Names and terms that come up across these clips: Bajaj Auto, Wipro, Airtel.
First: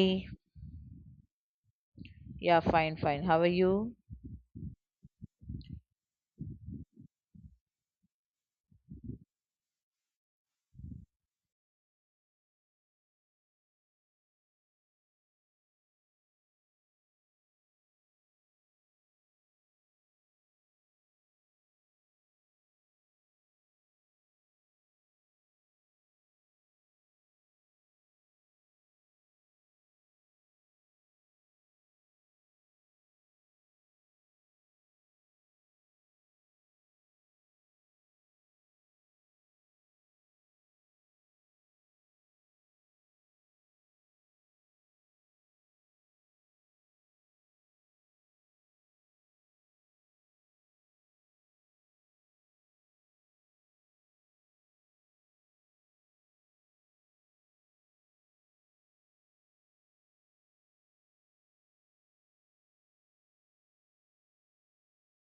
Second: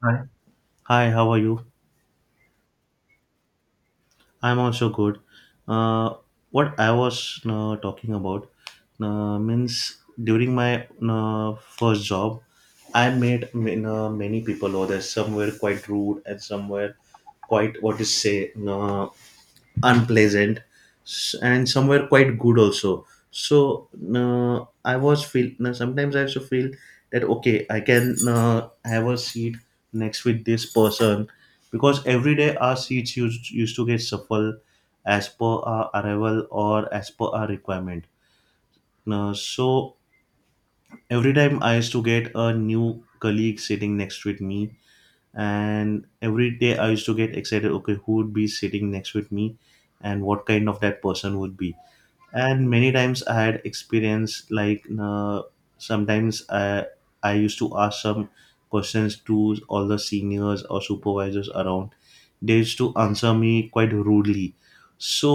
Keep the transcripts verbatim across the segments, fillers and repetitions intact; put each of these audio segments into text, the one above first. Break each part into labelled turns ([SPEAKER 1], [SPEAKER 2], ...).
[SPEAKER 1] Hi. Hi, how are you?
[SPEAKER 2] Yeah, fine, fine. How are you?
[SPEAKER 1] I'm also good. Uh, what I was uh, talking about uh, means during my uh, first job, I met ma- uh, many people over there. Some were quite rude and some were quite what to say. Uh, unpleasant s- and somewhere quite good also, so uh, I was feel no. sometimes I also feel that okay, I can uh, have a seat next with this person, because every day our seats used used to get shuffled as per our arrival or as per our requirement. Now, so every time I used to get a new colleague sitting next with me, and every day I used to get excited, okay, who would be sitting next with me and what kind of that person would be. And many times I had experience like uh, sometimes i i used to ask some questions to all the seniors or supervisors around. They used to answer me quite rudely, so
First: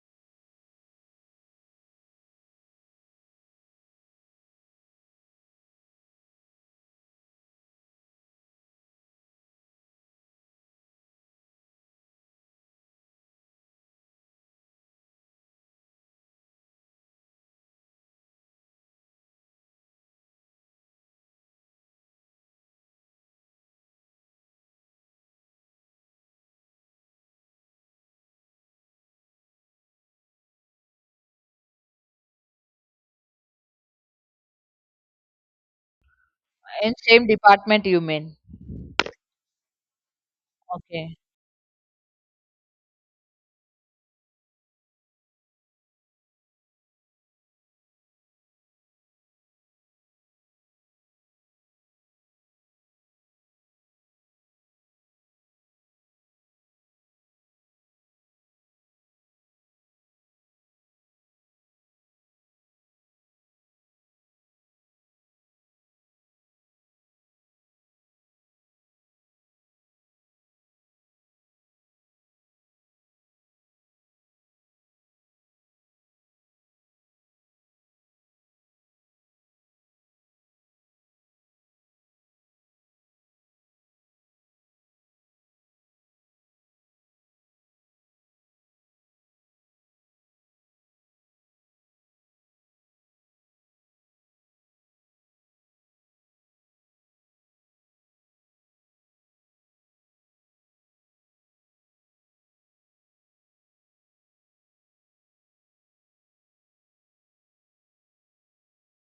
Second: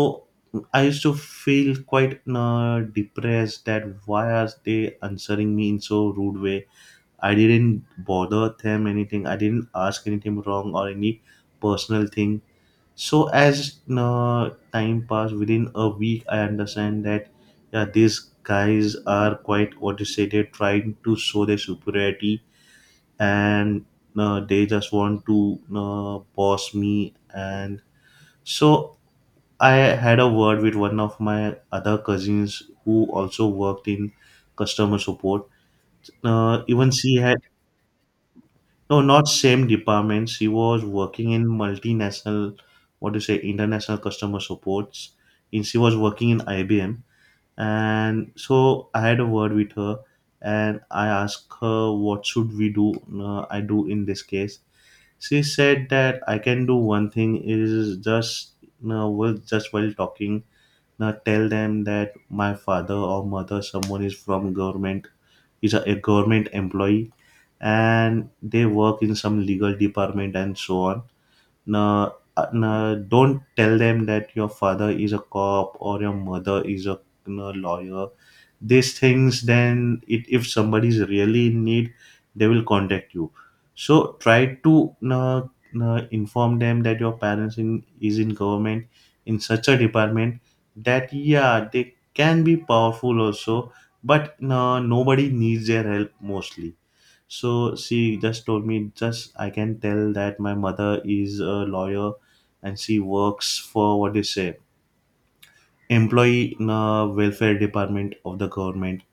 [SPEAKER 1] I used to feel quite uh, depressed that why are they answering me in so rude way. I didn't bother them anything. I didn't ask anything wrong or any personal thing. So as uh, time passed, within a week, I understand that yeah, these guys are quite what you say. They're trying to show their superiority, and uh, they just want to uh, boss me. And so I had a word with one of my other cousins who also worked in customer support. Uh, even
[SPEAKER 2] In
[SPEAKER 1] she
[SPEAKER 2] same
[SPEAKER 1] had.
[SPEAKER 2] department you mean?
[SPEAKER 1] No, not same department. She was
[SPEAKER 2] Okay.
[SPEAKER 1] working in multinational, what do you say, international customer supports. In she was working in I B M, and so I had a word with her, and I asked her what should we do. Uh, I do in this case. She said that I can do one thing is just uh, well, just while talking, uh, tell them that my father or mother, someone is from government, is a, a government employee and they work in some legal department and so on. Now, uh, now don't tell them that your father is a cop or your mother is a, you know, lawyer. These things, then, it, if somebody is really in need, they will contact you. So try to uh, uh, inform them that your parents in is in government in such a department, that yeah, they can be powerful also, but uh, nobody needs their help mostly. So she just told me, just I can tell that my mother is a lawyer and she works for what they say, employee in a welfare department of the government.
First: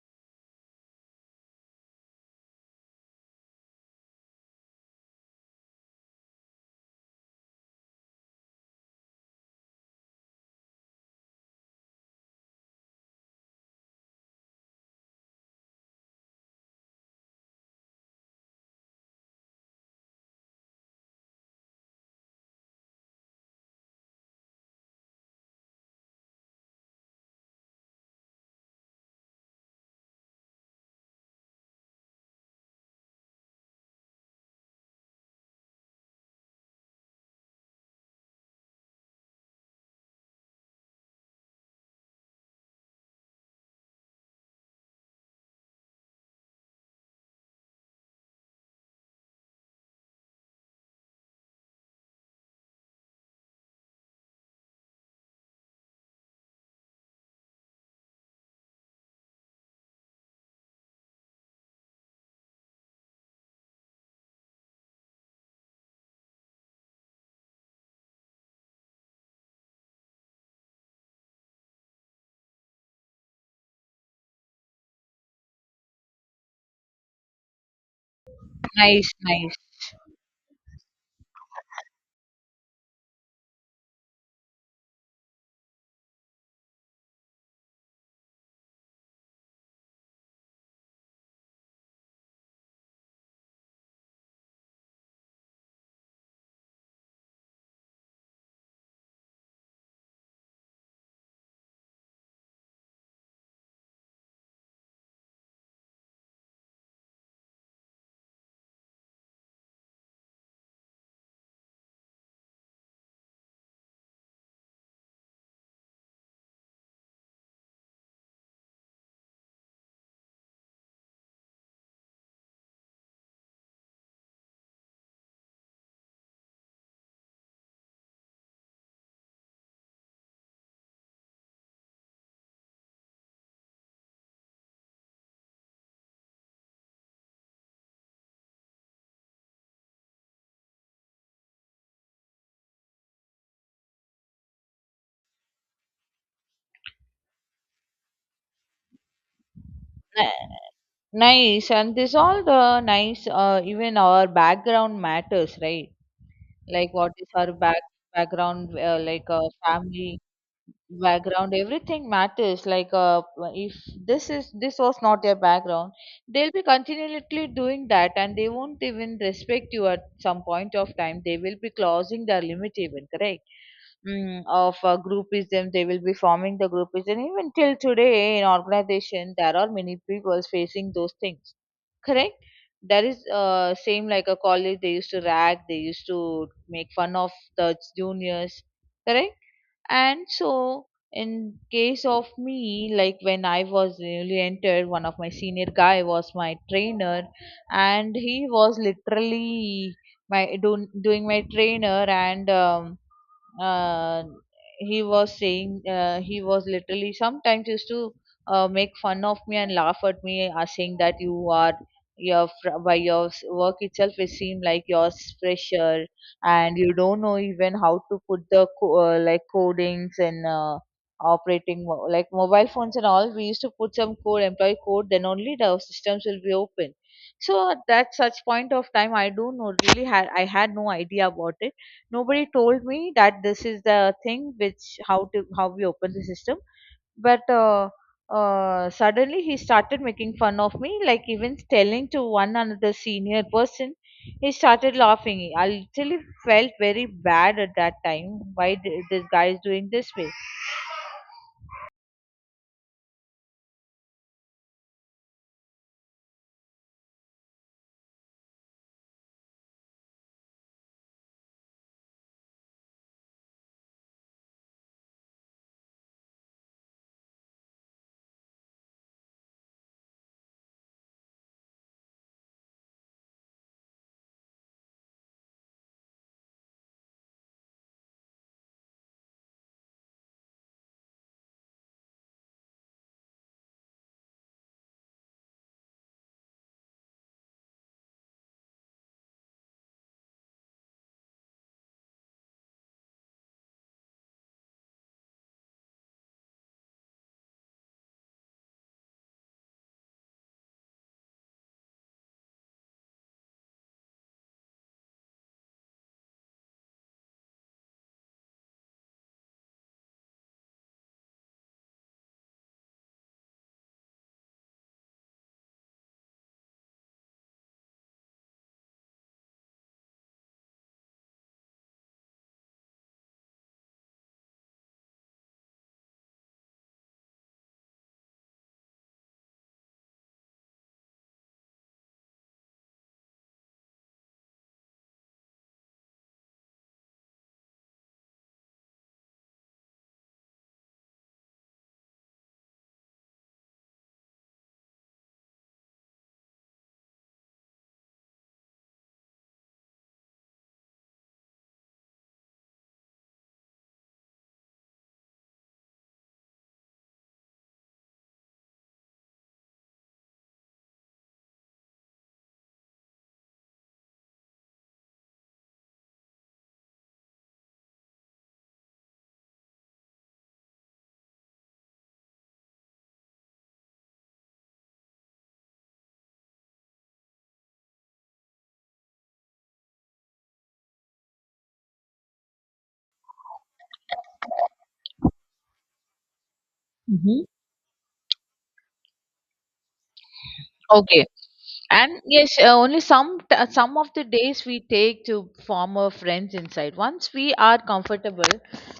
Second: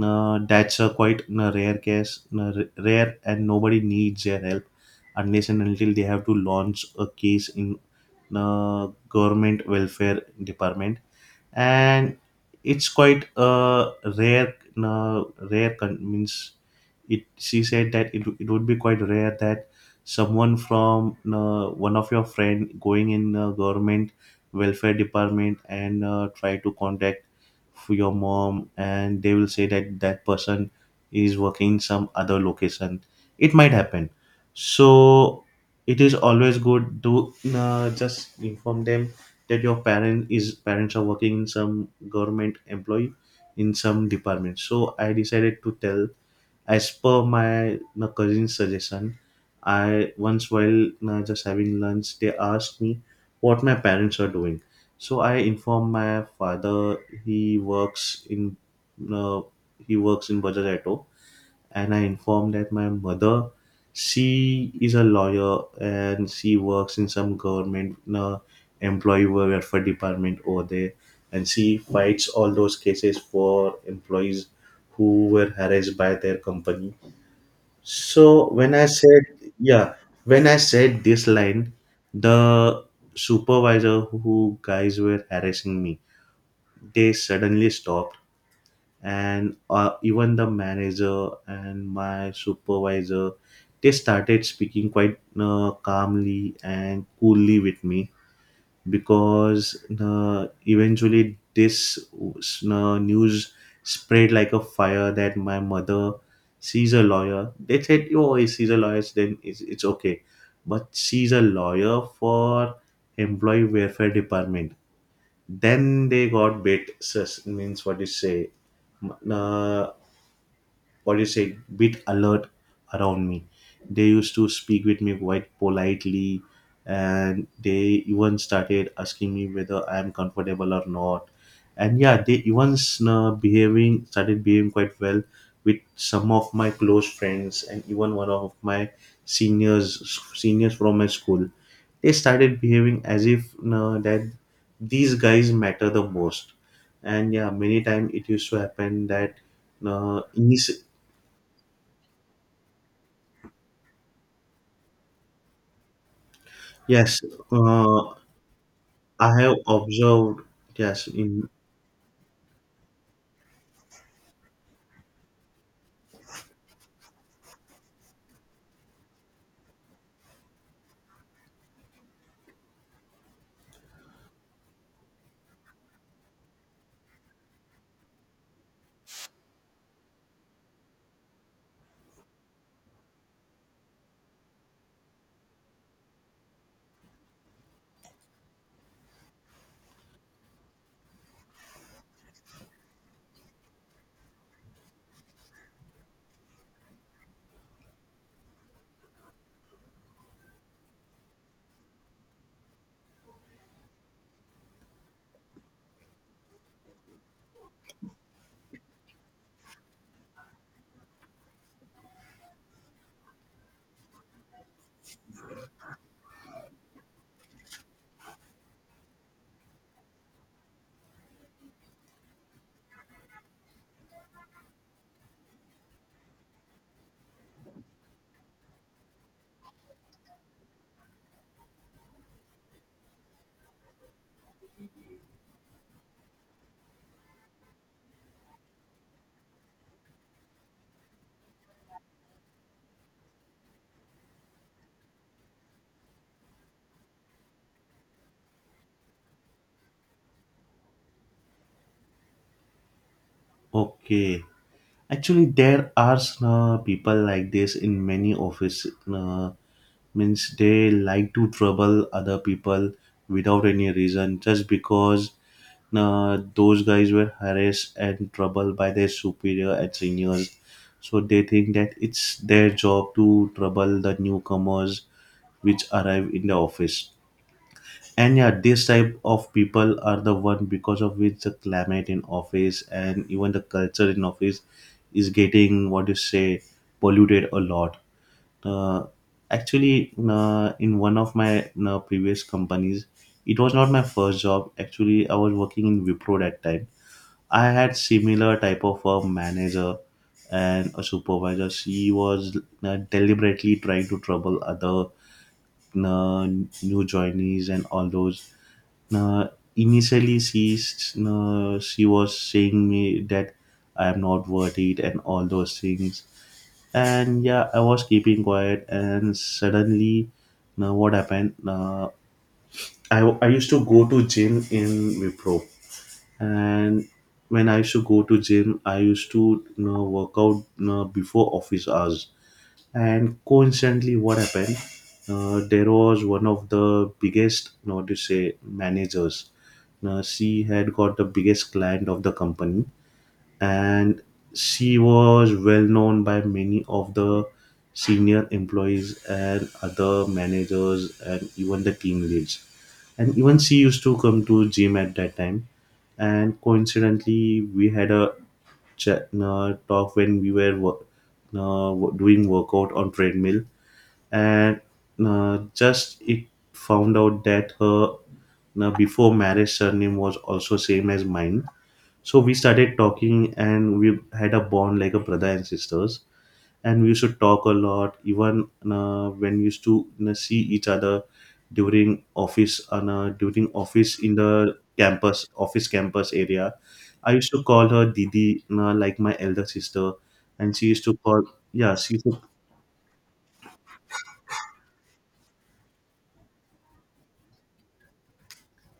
[SPEAKER 1] Uh, that's a quite a rare case, uh, r- rare, and nobody needs their help unless and until they have to launch a case in the government welfare department. And it's quite a rare, uh, rare con- means it she said that it, it would be quite rare that someone from uh, one of your friend going in uh, government welfare department and uh, try to contact for your mom, and they will say that that person is working in some other location, it might happen. So it is always good to uh, just inform them that your parent is parents are working in some government employee in some department. So I decided to tell, as per my my cousin's suggestion, I once while uh, just having lunch, they asked me what my parents are doing. So I informed my father, he works in uh, he works in Bajaj Auto, and I informed that my mother, she is a lawyer and she works in some government uh, employee welfare department over there, and she fights all those cases for employees who were harassed by their company. So when I
[SPEAKER 2] Nice,
[SPEAKER 1] said,
[SPEAKER 2] nice.
[SPEAKER 1] yeah, when I said this line, the supervisor who guys were harassing me, they suddenly stopped, and uh, even the manager and my supervisor, they started speaking quite uh, calmly and coolly with me, because uh, eventually this uh, news spread like a fire that my mother sees a lawyer. They said, "Oh, he sees a lawyer, then it's, it's okay," but she's a lawyer for employee welfare department. Then they got bit. sus- Means what you say. Uh, what do you say, bit alert around me. They used to speak with me quite politely, and they even started asking me whether I am comfortable or not. And yeah, they even uh, behaving started behaving quite well with some of my close friends, and even one of my seniors seniors from my school. They started behaving as if uh, that these guys matter the most. And yeah, many times it used to happen that uh,
[SPEAKER 2] Ni-
[SPEAKER 1] ini-
[SPEAKER 2] Nice. And this all the nice uh, even our background matters, right? Like what
[SPEAKER 1] Yes,
[SPEAKER 2] is our back
[SPEAKER 1] uh,
[SPEAKER 2] background uh, like
[SPEAKER 1] I
[SPEAKER 2] uh,
[SPEAKER 1] have
[SPEAKER 2] family
[SPEAKER 1] observed. Yes, in
[SPEAKER 2] background everything matters like uh, if this is this was not their background, they'll be continually doing that, and they won't even respect you. At some point of time they will be closing their limit even, correct? Mm, of uh, groupism, they will be forming the groupism. Even till today in organization there are many people facing those things, correct? That is uh, same like a college. They used to rag, they used to make fun of the juniors, correct? And so, in case of me, like when I was newly entered, one of my senior guy was my trainer, and he was literally my doing doing my trainer, and um, uh, he was saying uh, he was literally sometimes used to uh, make fun of me and laugh at me, uh, saying that you are your fr- by your s- work itself it seemed like you're s- fresher, and you don't know even how to put the co- uh, like codings and uh, operating mo- like mobile phones, and all we used to put some code, employee code, then only the systems will be open. So at that such point of time, I don't know, really had i had no idea about it. Nobody told me that this is the thing, which how to how we open the system. But uh, uh, suddenly he started making fun of me, like even telling to one another senior person. He started laughing. I literally felt very bad at that time. Why th- this guy is doing this way?
[SPEAKER 1] okay, actually, there are uh, people like this in many office. Uh, means they like to trouble other people without any reason, just because uh, those guys were harassed and troubled by their superior and seniors. So they think that it's their job to trouble the newcomers which arrive in the office. And yeah, this type of people are the one because of which the climate in office and even the culture in office is getting, what you say, polluted a lot. Uh, actually uh, In one of my uh, previous companies, it was not my first job, actually I was working in Wipro that time. I had similar type of a manager and a supervisor. She was uh, deliberately trying to trouble other uh, new joinees and all those. uh, Initially, she s- uh, she was saying me that I am not worth it and all those things. And yeah, I was keeping quiet. And suddenly, now what happened? Uh, I I used to go to gym in Wipro, and when I used to go to gym, I used to, you know, work out, you know, before office hours. And coincidentally what happened, uh, there was one of the biggest, not to say, managers. Now she had got the biggest client of the company, and she was well known by many of the senior employees and other managers and even the team leads. And even she used to come to gym at that time, and coincidentally we had a chat, uh, talk when we were wo- uh, wo- doing workout on treadmill. And uh, just it found out that her, now before marriage surname was also same as mine. So we started talking and we had a bond like a brother and sisters, and we used to talk a lot even uh, when we used to, you know, see each other during office and uh, during office in the campus office campus area. I
[SPEAKER 2] Hmm.
[SPEAKER 1] used to call her didi, you know, like my elder sister, and she used to
[SPEAKER 2] Okay.
[SPEAKER 1] call. Yeah, she
[SPEAKER 2] And
[SPEAKER 1] used to.
[SPEAKER 2] yes, uh, only some t- uh, some of the days we take to form our friends inside. Once we are comfortable,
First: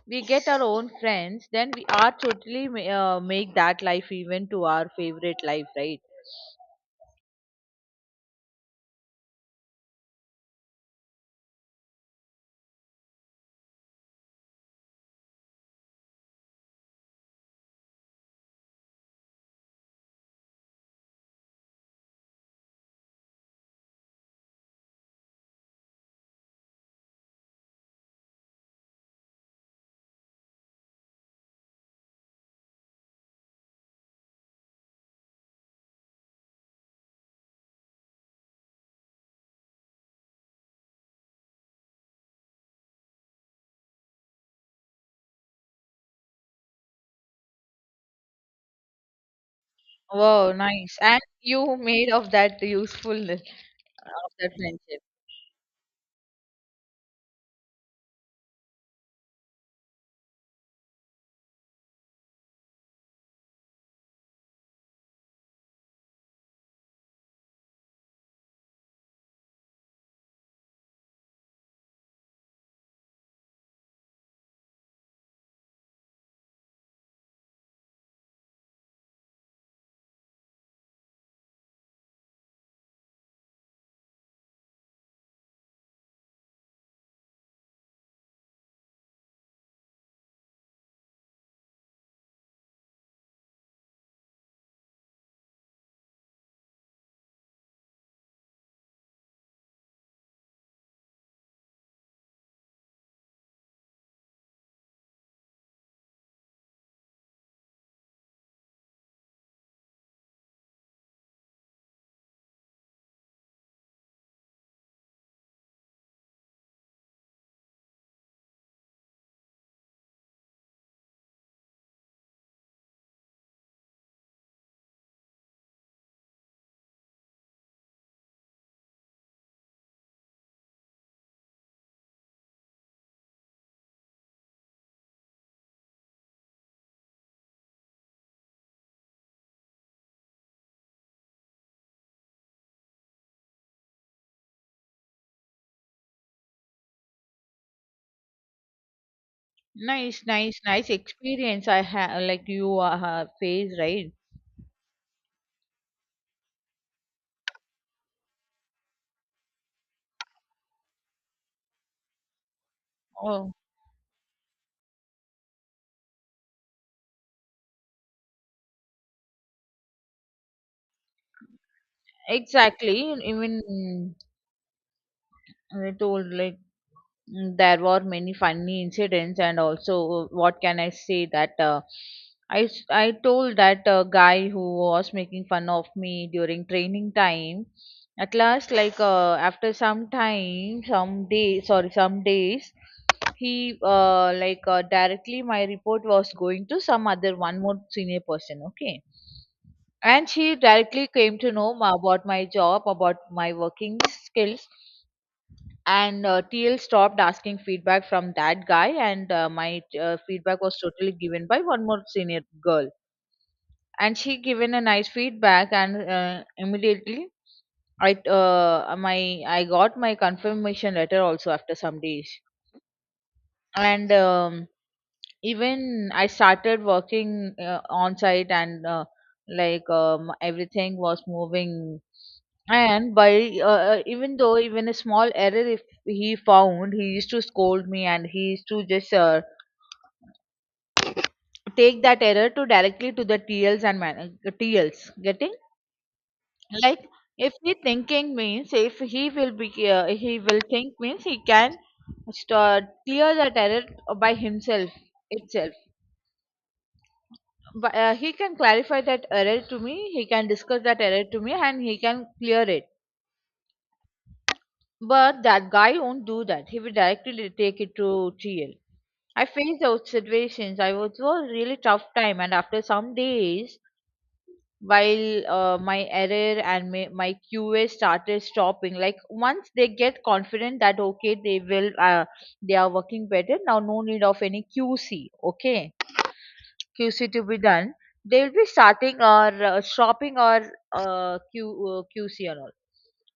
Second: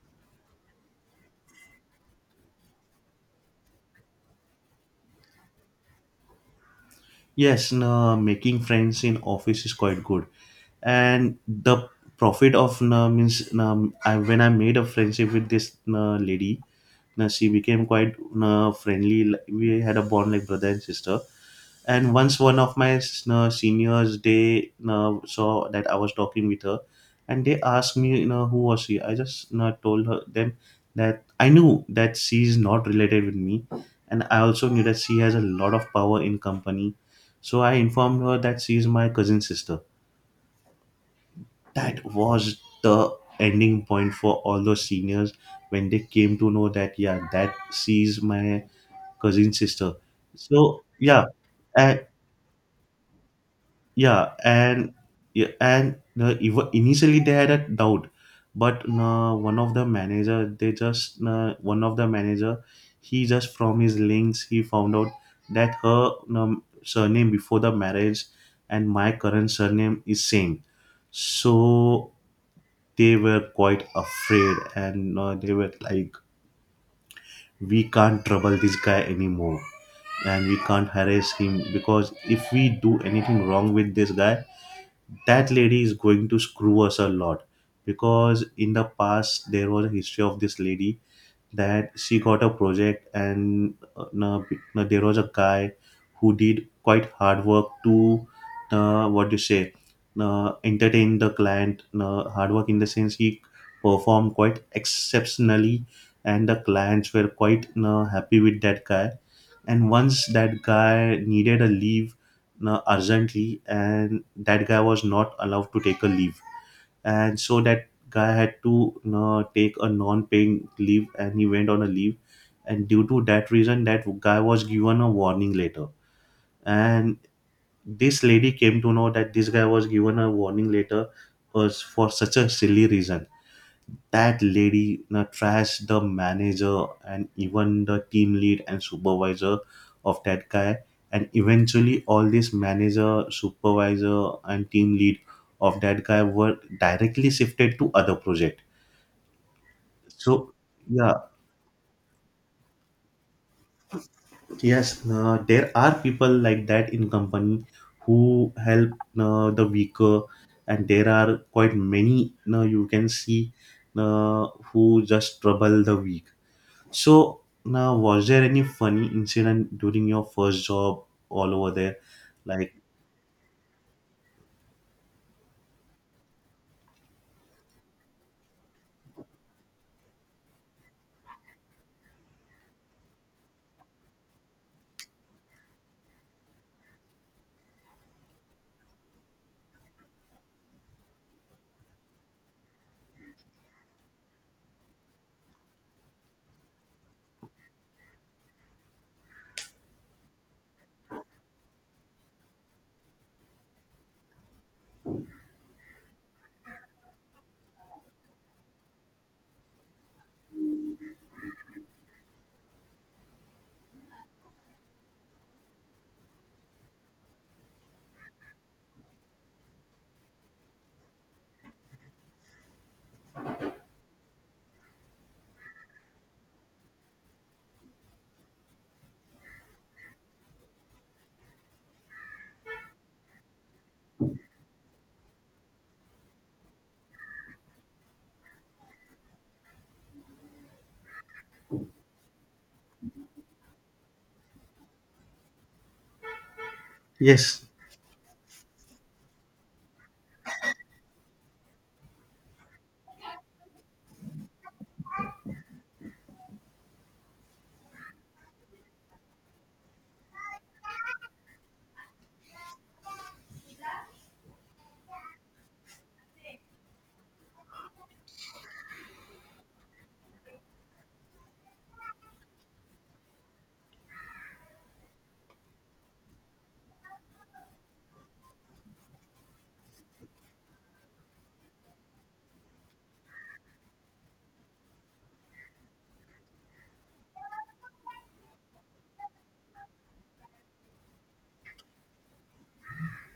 [SPEAKER 2] we get our own friends. Then we are totally ma- uh, make that life even to our favorite life, right?
[SPEAKER 1] Yes, no, making friends in office is quite good, and the profit of na means na, I, when I made a friendship with this na lady na, she became quite na friendly. Like, we had a bond like brother and sister. And once one of my uh, seniors, they uh, saw that I was talking with her, and they asked me, you know, who was she? I just, you know, told her them that I knew that she is not related with me, and I also knew that she has a lot of power in company. So I informed her that she is my cousin sister. That was the ending point for all those seniors when they came to know that yeah, that she is my cousin sister.
[SPEAKER 2] Wow,
[SPEAKER 1] So
[SPEAKER 2] nice! And
[SPEAKER 1] yeah,
[SPEAKER 2] you
[SPEAKER 1] uh,
[SPEAKER 2] made of that usefulness of
[SPEAKER 1] Yeah,
[SPEAKER 2] that
[SPEAKER 1] and
[SPEAKER 2] friendship.
[SPEAKER 1] yeah, and uh, Even initially they had a doubt, but uh, one of the manager, they just uh, one of the manager, he just from his links he found out that her um, surname before the marriage and my current surname is same, so they were quite afraid, and uh, they were like, we can't trouble this guy anymore and we can't harass him because if we do anything wrong with this guy that lady is going to screw us a lot, because in the past there was a history of this lady that she got a project, and uh, na- na- there was a guy who did quite hard work to uh, what do you say uh, entertain the client. Uh, hard work in the sense he performed quite exceptionally, and the clients were quite uh, happy with that guy. And once that guy needed a leave uh, urgently, and that guy was not allowed to take a leave, and so that guy had to you know, take a non-paying leave, and he went on a leave. And due to that reason, that guy was given a warning later, and this lady came to know that this guy was given a warning later was for such a silly reason. That lady you know, trashed the manager and even the team lead and supervisor of that guy, and eventually all this manager, supervisor and team lead of that guy were directly shifted to other project.
[SPEAKER 2] Nice,
[SPEAKER 1] So
[SPEAKER 2] nice, nice
[SPEAKER 1] yeah,
[SPEAKER 2] experience I have like you uh, have faced, right?
[SPEAKER 1] yes, uh, there are people like that in company who help uh, the weaker, and there are quite many now, you can see,
[SPEAKER 2] Oh,
[SPEAKER 1] uh, who just trouble the weak. So now, was there any funny incident during your first job all over there? Like,
[SPEAKER 2] exactly. Even I told like, mm, there were many funny incidents and also, uh, what can I say, that uh, I s- I told that uh, guy who was making fun of me during training time. At last, like uh, after some time, some day, sorry, some days, he, uh, like uh, directly my report was going to some other one more senior person. Okay, and she directly came to know ma- about my job, about my working skills, and uh, T L stopped asking feedback from that guy, and uh, my uh, feedback was totally given by one more senior girl, and she given a nice feedback. And uh, immediately I uh, my I got my confirmation letter also after some days, and um, even I started working uh, on site. And uh, like um, everything was moving. And by uh, uh, even though, even a small error if he found, he used to scold me, and he used to just uh, take that error to directly to the T Ls and man- uh, T Ls getting like, if
[SPEAKER 1] yes,
[SPEAKER 2] he thinking means, if he will be uh, he will think means he can start clear that error by himself itself. But uh, he can clarify that error to me, he can discuss that error to me, and he can clear it. But that guy won't do that, he will directly take it to T L. I faced those situations. I was was really tough time. And after some days, while uh, my error and my, my Q A started stopping, like once they get confident that okay, they will uh, they are working better now, no need of any Q C. Okay, Q C to be done, they will be starting or uh, shopping or uh, Q, uh, Q C and all.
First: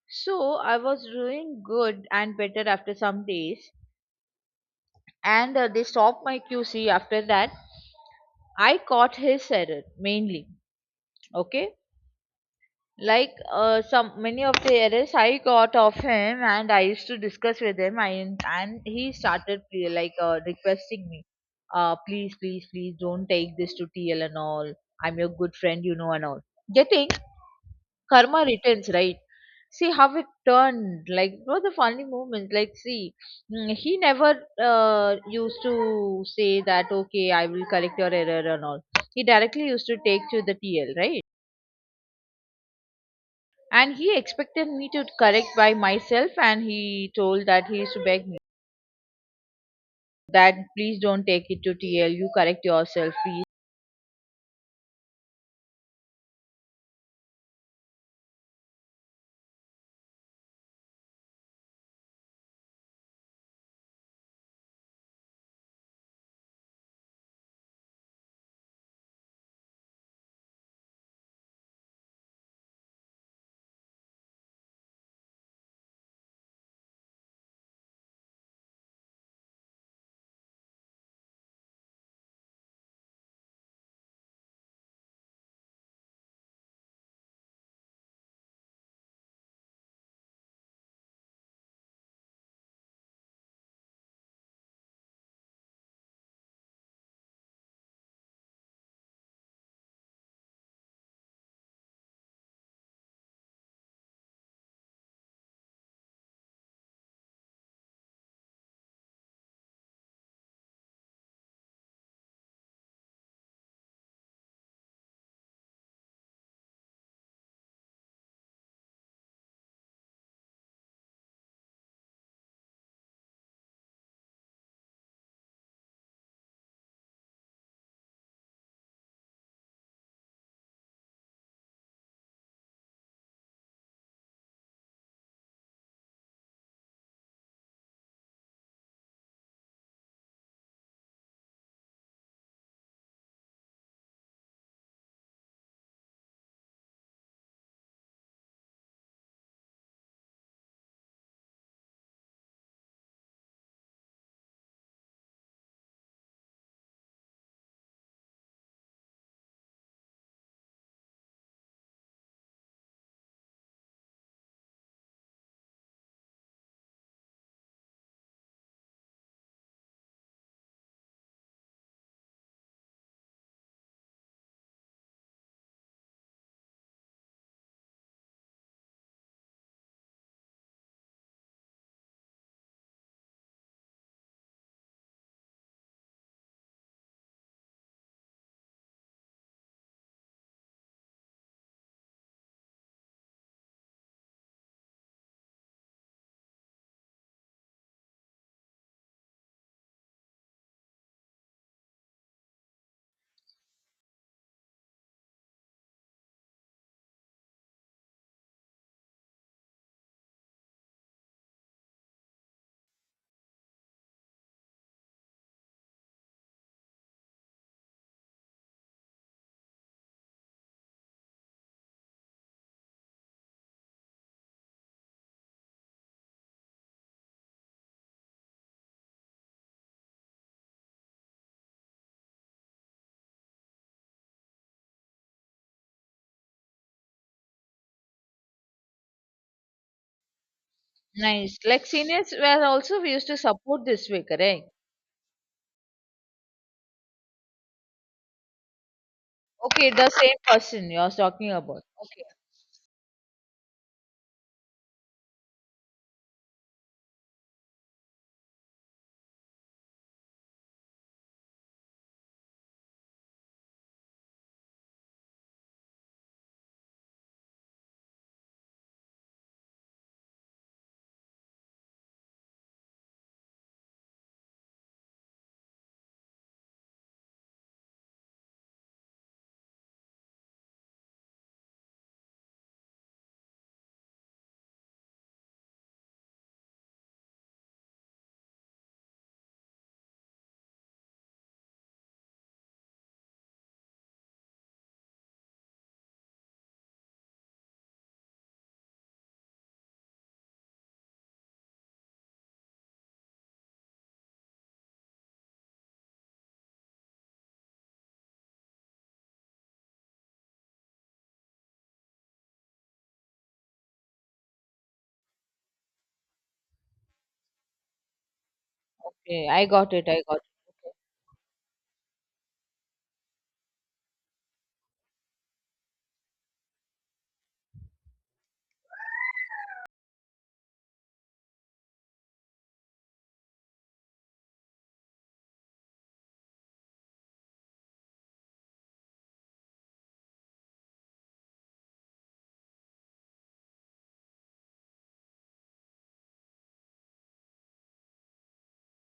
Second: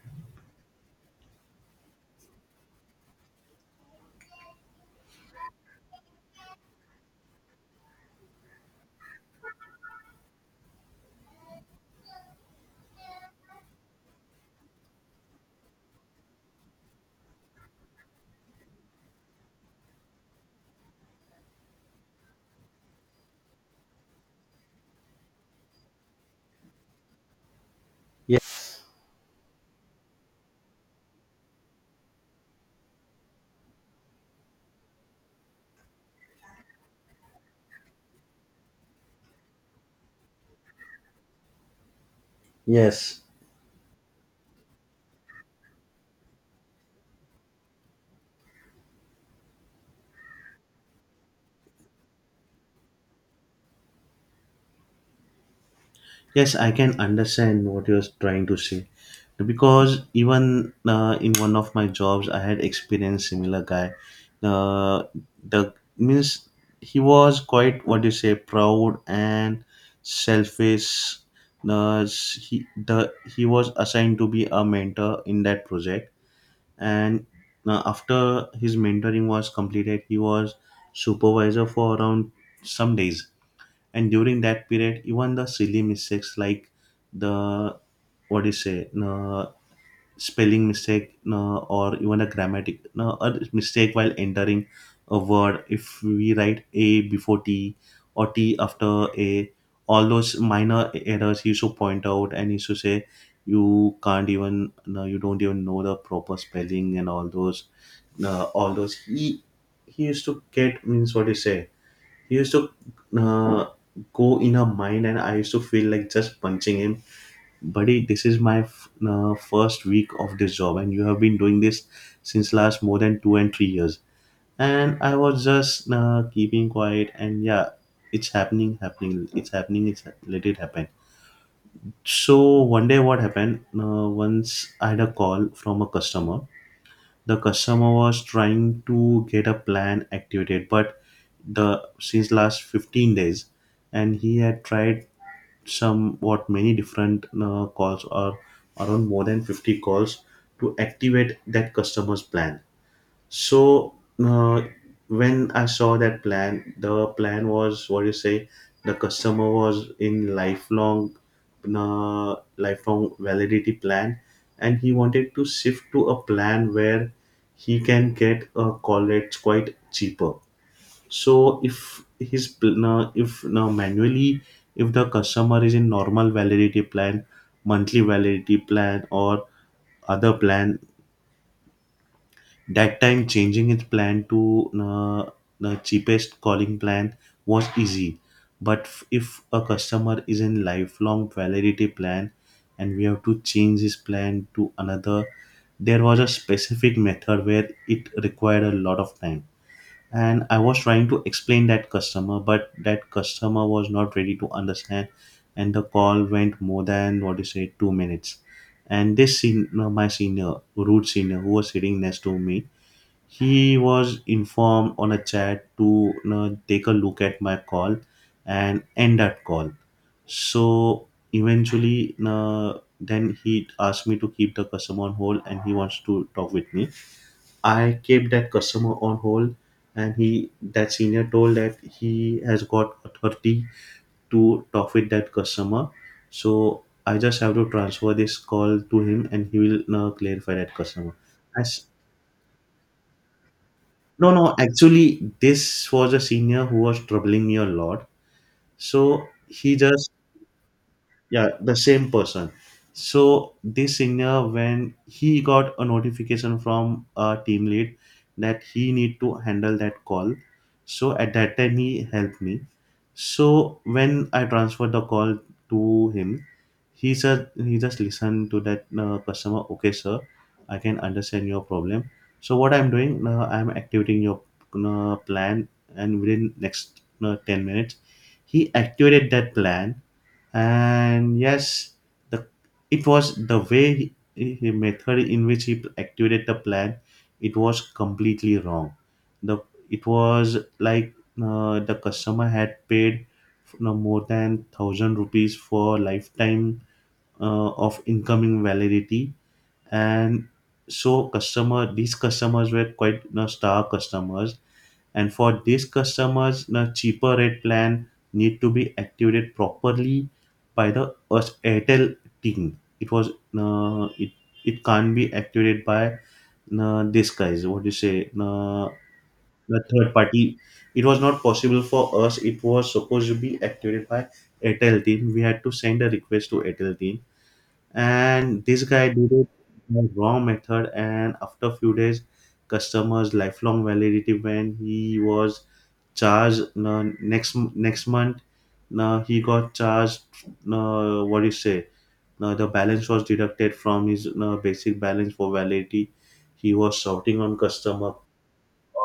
[SPEAKER 2] So I was doing good and better after some days, and uh, they stopped my Q C. After that, I caught his error mainly. Okay, like uh, some many of the errors I got of him, and I used to discuss with him. I and he started, uh, like uh, requesting me, uh, please, please, please, don't take this to T L and all. I'm your good friend, you know, and all. Getting karma
[SPEAKER 1] yes,
[SPEAKER 2] returns, right? See how it turned, like what the funny moment, like see, mm, he never uh, used to say that okay, I will correct your error and all. He directly used to take to the T L, right?
[SPEAKER 1] yes,
[SPEAKER 2] And he expected me to correct by myself. And he told that, he used to beg me that please don't take it to TL, you correct yourself, please.
[SPEAKER 1] yes. I can understand what you're trying to say, because even uh, in one of my jobs, I had experienced similar guy. Uh, the means He was quite, what do you say, proud and selfish. Uh, he the he was assigned to be a mentor in that project, and uh, after his mentoring was completed, he was supervisor for around some days. And during that period, even the silly mistakes, like the what do you say no spelling mistake, uh, or even a grammatic uh, a mistake while entering a word, if we write a before t or t after a, all those minor errors he used to point out, and he used to say, you can't even no, you don't even know the proper spelling, and all those uh, all those he he used to get, means what you say, he used to uh, go in her mind, and I used to feel like just punching him. Buddy, this is my f- uh, first week of this job, and you have been doing this since last more than two and three years. And I was just uh, keeping quiet, and yeah, it's happening happening it's happening it's hap- Let it happen. So one day what happened, uh, once I had a call from a customer. The customer was trying to get a plan activated, but the since last fifteen days, and he had tried somewhat many different uh, calls, or around more than fifty calls to activate that customer's plan. So uh, when I saw that plan, the plan was, what do you say, the customer was in lifelong, uh, lifelong validity plan, and he wanted to shift to a plan where he can get a college quite cheaper. So if his pl- uh, if now manually, if the customer is in normal validity plan, monthly validity plan, or other plan, that time, changing its plan to uh, the cheapest calling plan was easy. But f- if a customer is in lifelong validity plan and we have to change his plan to another, there was a specific method where it required a lot of time. And I was trying to explain that customer, but that customer was not ready to understand, and the call went more than, what do you say, two minutes. And this sen- uh, my senior, rude senior, who was sitting next to me, he was informed on a chat to you know, take a look at my call and end that call. So eventually, uh, then he asked me to keep the customer on hold, and he wants to talk with me. I kept that customer on hold, and he that senior told that he has got authority to talk with that customer. So I just have to transfer this call to him, and he will uh, clarify that customer.
[SPEAKER 2] Nice,
[SPEAKER 1] I
[SPEAKER 2] like seniors were also, we used to support this way,
[SPEAKER 1] no, no,
[SPEAKER 2] correct?
[SPEAKER 1] actually, this was a senior who was troubling me a lot. So he
[SPEAKER 2] Okay, the
[SPEAKER 1] just,
[SPEAKER 2] same person you're
[SPEAKER 1] yeah,
[SPEAKER 2] talking
[SPEAKER 1] the
[SPEAKER 2] about.
[SPEAKER 1] same
[SPEAKER 2] Okay.
[SPEAKER 1] person. So this senior, when he got a notification from a team lead that he need to handle that call, so at that time he helped me. So when I transferred the call to him, he said, he just listened to that uh, customer. Okay, sir, I can understand your problem, so what I'm doing, uh, I'm activating your uh, plan, and within next uh, ten minutes he activated that plan. And yes, the it was the way he, he method in which he activated the plan, it was completely wrong. The it was like uh, the customer had paid, you know, more than a thousand rupees for lifetime uh, of incoming validity. And so customer, these customers were quite, you know, star customers, and for these customers the cheaper rate plan need to be activated properly by the us Airtel team. It was uh, it it can't be activated by uh, this guys, what do you say, uh,
[SPEAKER 2] Okay, I
[SPEAKER 1] the
[SPEAKER 2] got it,
[SPEAKER 1] third
[SPEAKER 2] I got.
[SPEAKER 1] party. It was not possible for us. It was supposed to be activated by Airtel team. We had to send a request to Airtel team, and this guy did it the wrong method. And after few days, customers lifelong validity, when he was charged uh, next next month, uh, he got charged, uh, what do you say uh, the balance was deducted from his uh, basic balance for validity. He was shouting on customer,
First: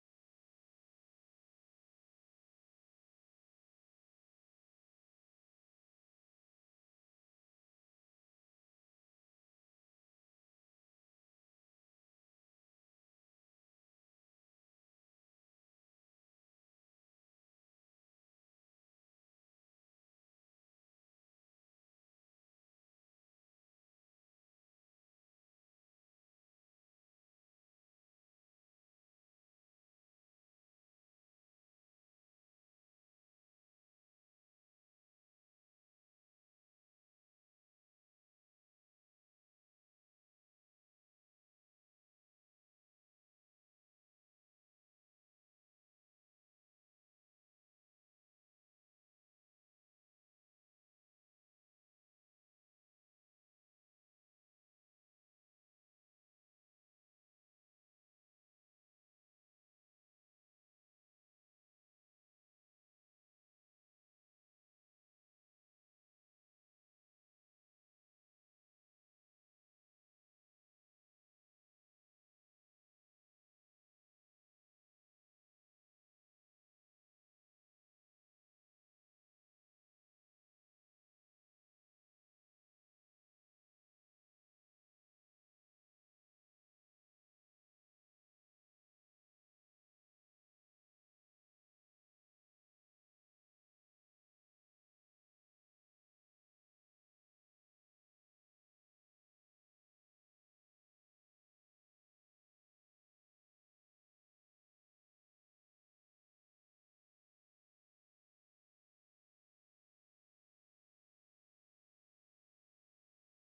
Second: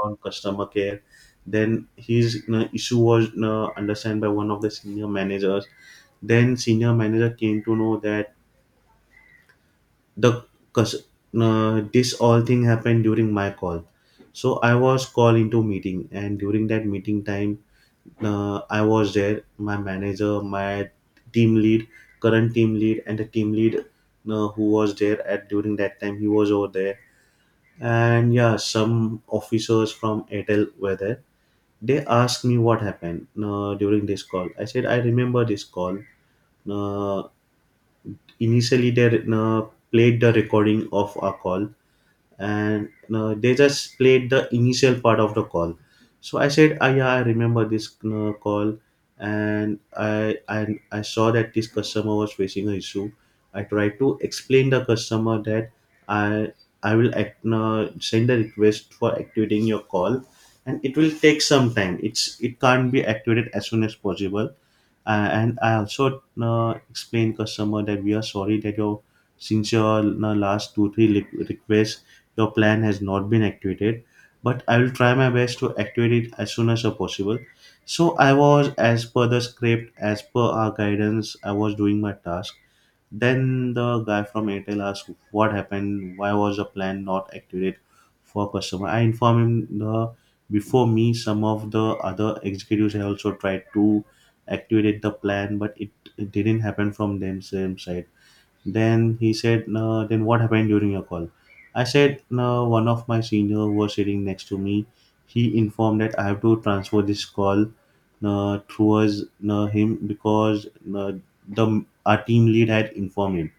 [SPEAKER 1] on customer care. Then his uh, issue was uh, understand by one of the senior managers. Then senior manager came to know that the cus- uh, this all thing happened during my call. So I was called into meeting, and during that meeting time, Uh, I was there, my manager, my team lead, current team lead, and the team lead uh, who was there at during that time. He was over there, and yeah, some officers from Airtel were there. They asked me what happened uh, during this call. I said, I remember this call. Uh, Initially, they uh, played the recording of our call, and uh, they just played the initial part of the call. So I said, ah, yeah, I remember this uh, call. And I, I I saw that this customer was facing an issue. I tried to explain the customer that i i will act, uh, send a request for activating your call, and it will take some time. It's it can't be activated as soon as possible. Uh, and I also uh, explain customer that we are sorry that your since your uh, last two three li- requests, your plan has not been activated, but I will try my best to activate it as soon as possible. So I was, as per the script, as per our guidance, I was doing my task. Then the guy from Airtel asked what happened, why was the plan not activated for customer. I informed him the before me some of the other executives had also tried to activate the plan, but it, it didn't happen from themselves side. Then he said, no, then what happened during your call? I said, no, one of my senior was sitting next to me. He informed that I have to transfer this call uh, towards uh, him, because uh, the our team lead had informed him.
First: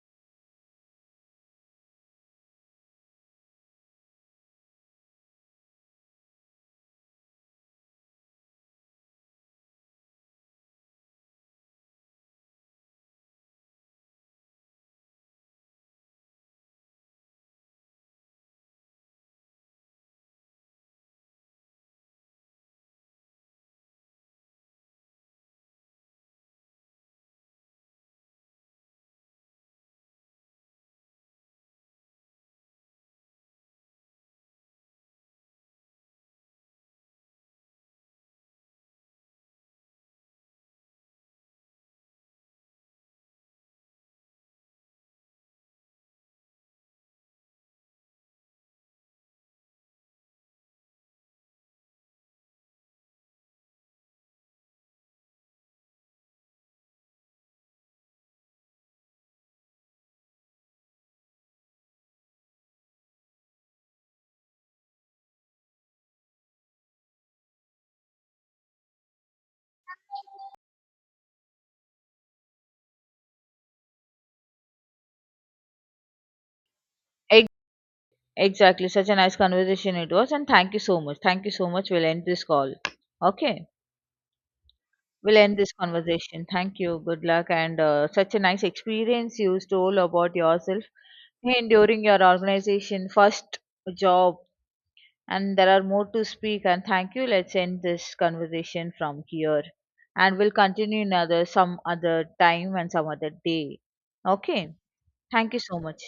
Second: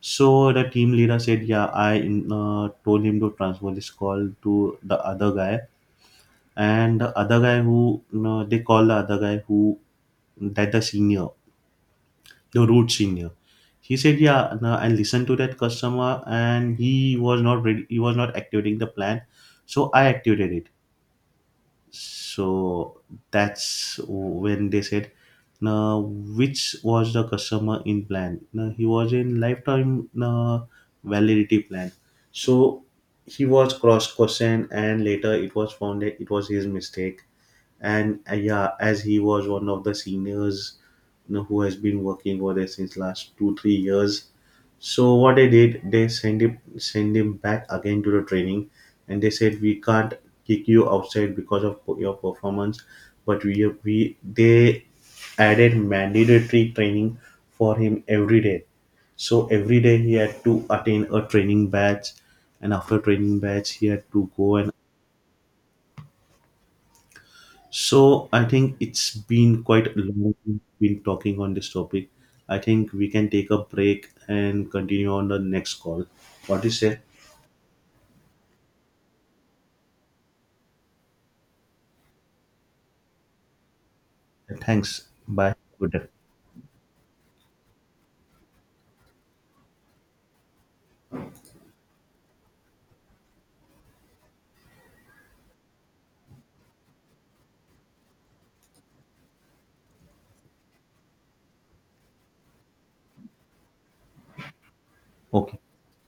[SPEAKER 1] So the team leader said, yeah, I uh, told him to transfer this call to the other guy. And the other guy who, uh, they call the other guy who, that the senior, the root senior. He said, "Yeah," no, and listen to that customer, and he was not ready. He was not activating the plan, so I activated it. So that's when they said, now which was the customer in plan? Now he was in lifetime now validity plan. So he was cross questioned, and later it was found that it was his mistake. And uh, yeah, as he was one of the seniors, you know, who has been working over there since last two three years. So what they did, they send him send him back again to the training, and they said we can't kick you outside because of your performance, but we we they added mandatory training for him every day. So every day he had to attend a training batch, and after training batch he had to go. And so I think it's been quite long been talking on this topic. I think we can take a break and continue on the next call. What do you say?
[SPEAKER 2] Ex- Exactly. Such a nice conversation it was. And thank you so much. Thank you so much. We'll end this call. Okay.
[SPEAKER 1] Thanks.
[SPEAKER 2] We'll
[SPEAKER 1] Bye.
[SPEAKER 2] end this
[SPEAKER 1] Good day.
[SPEAKER 2] conversation. Thank you. Good luck. And uh, such a nice experience you told about yourself and during your organization, first job. And there are more to speak. And thank you. Let's end this conversation from here. And we'll continue another some other time and some other day. Okay. Thank
[SPEAKER 1] Okay.
[SPEAKER 2] you so much.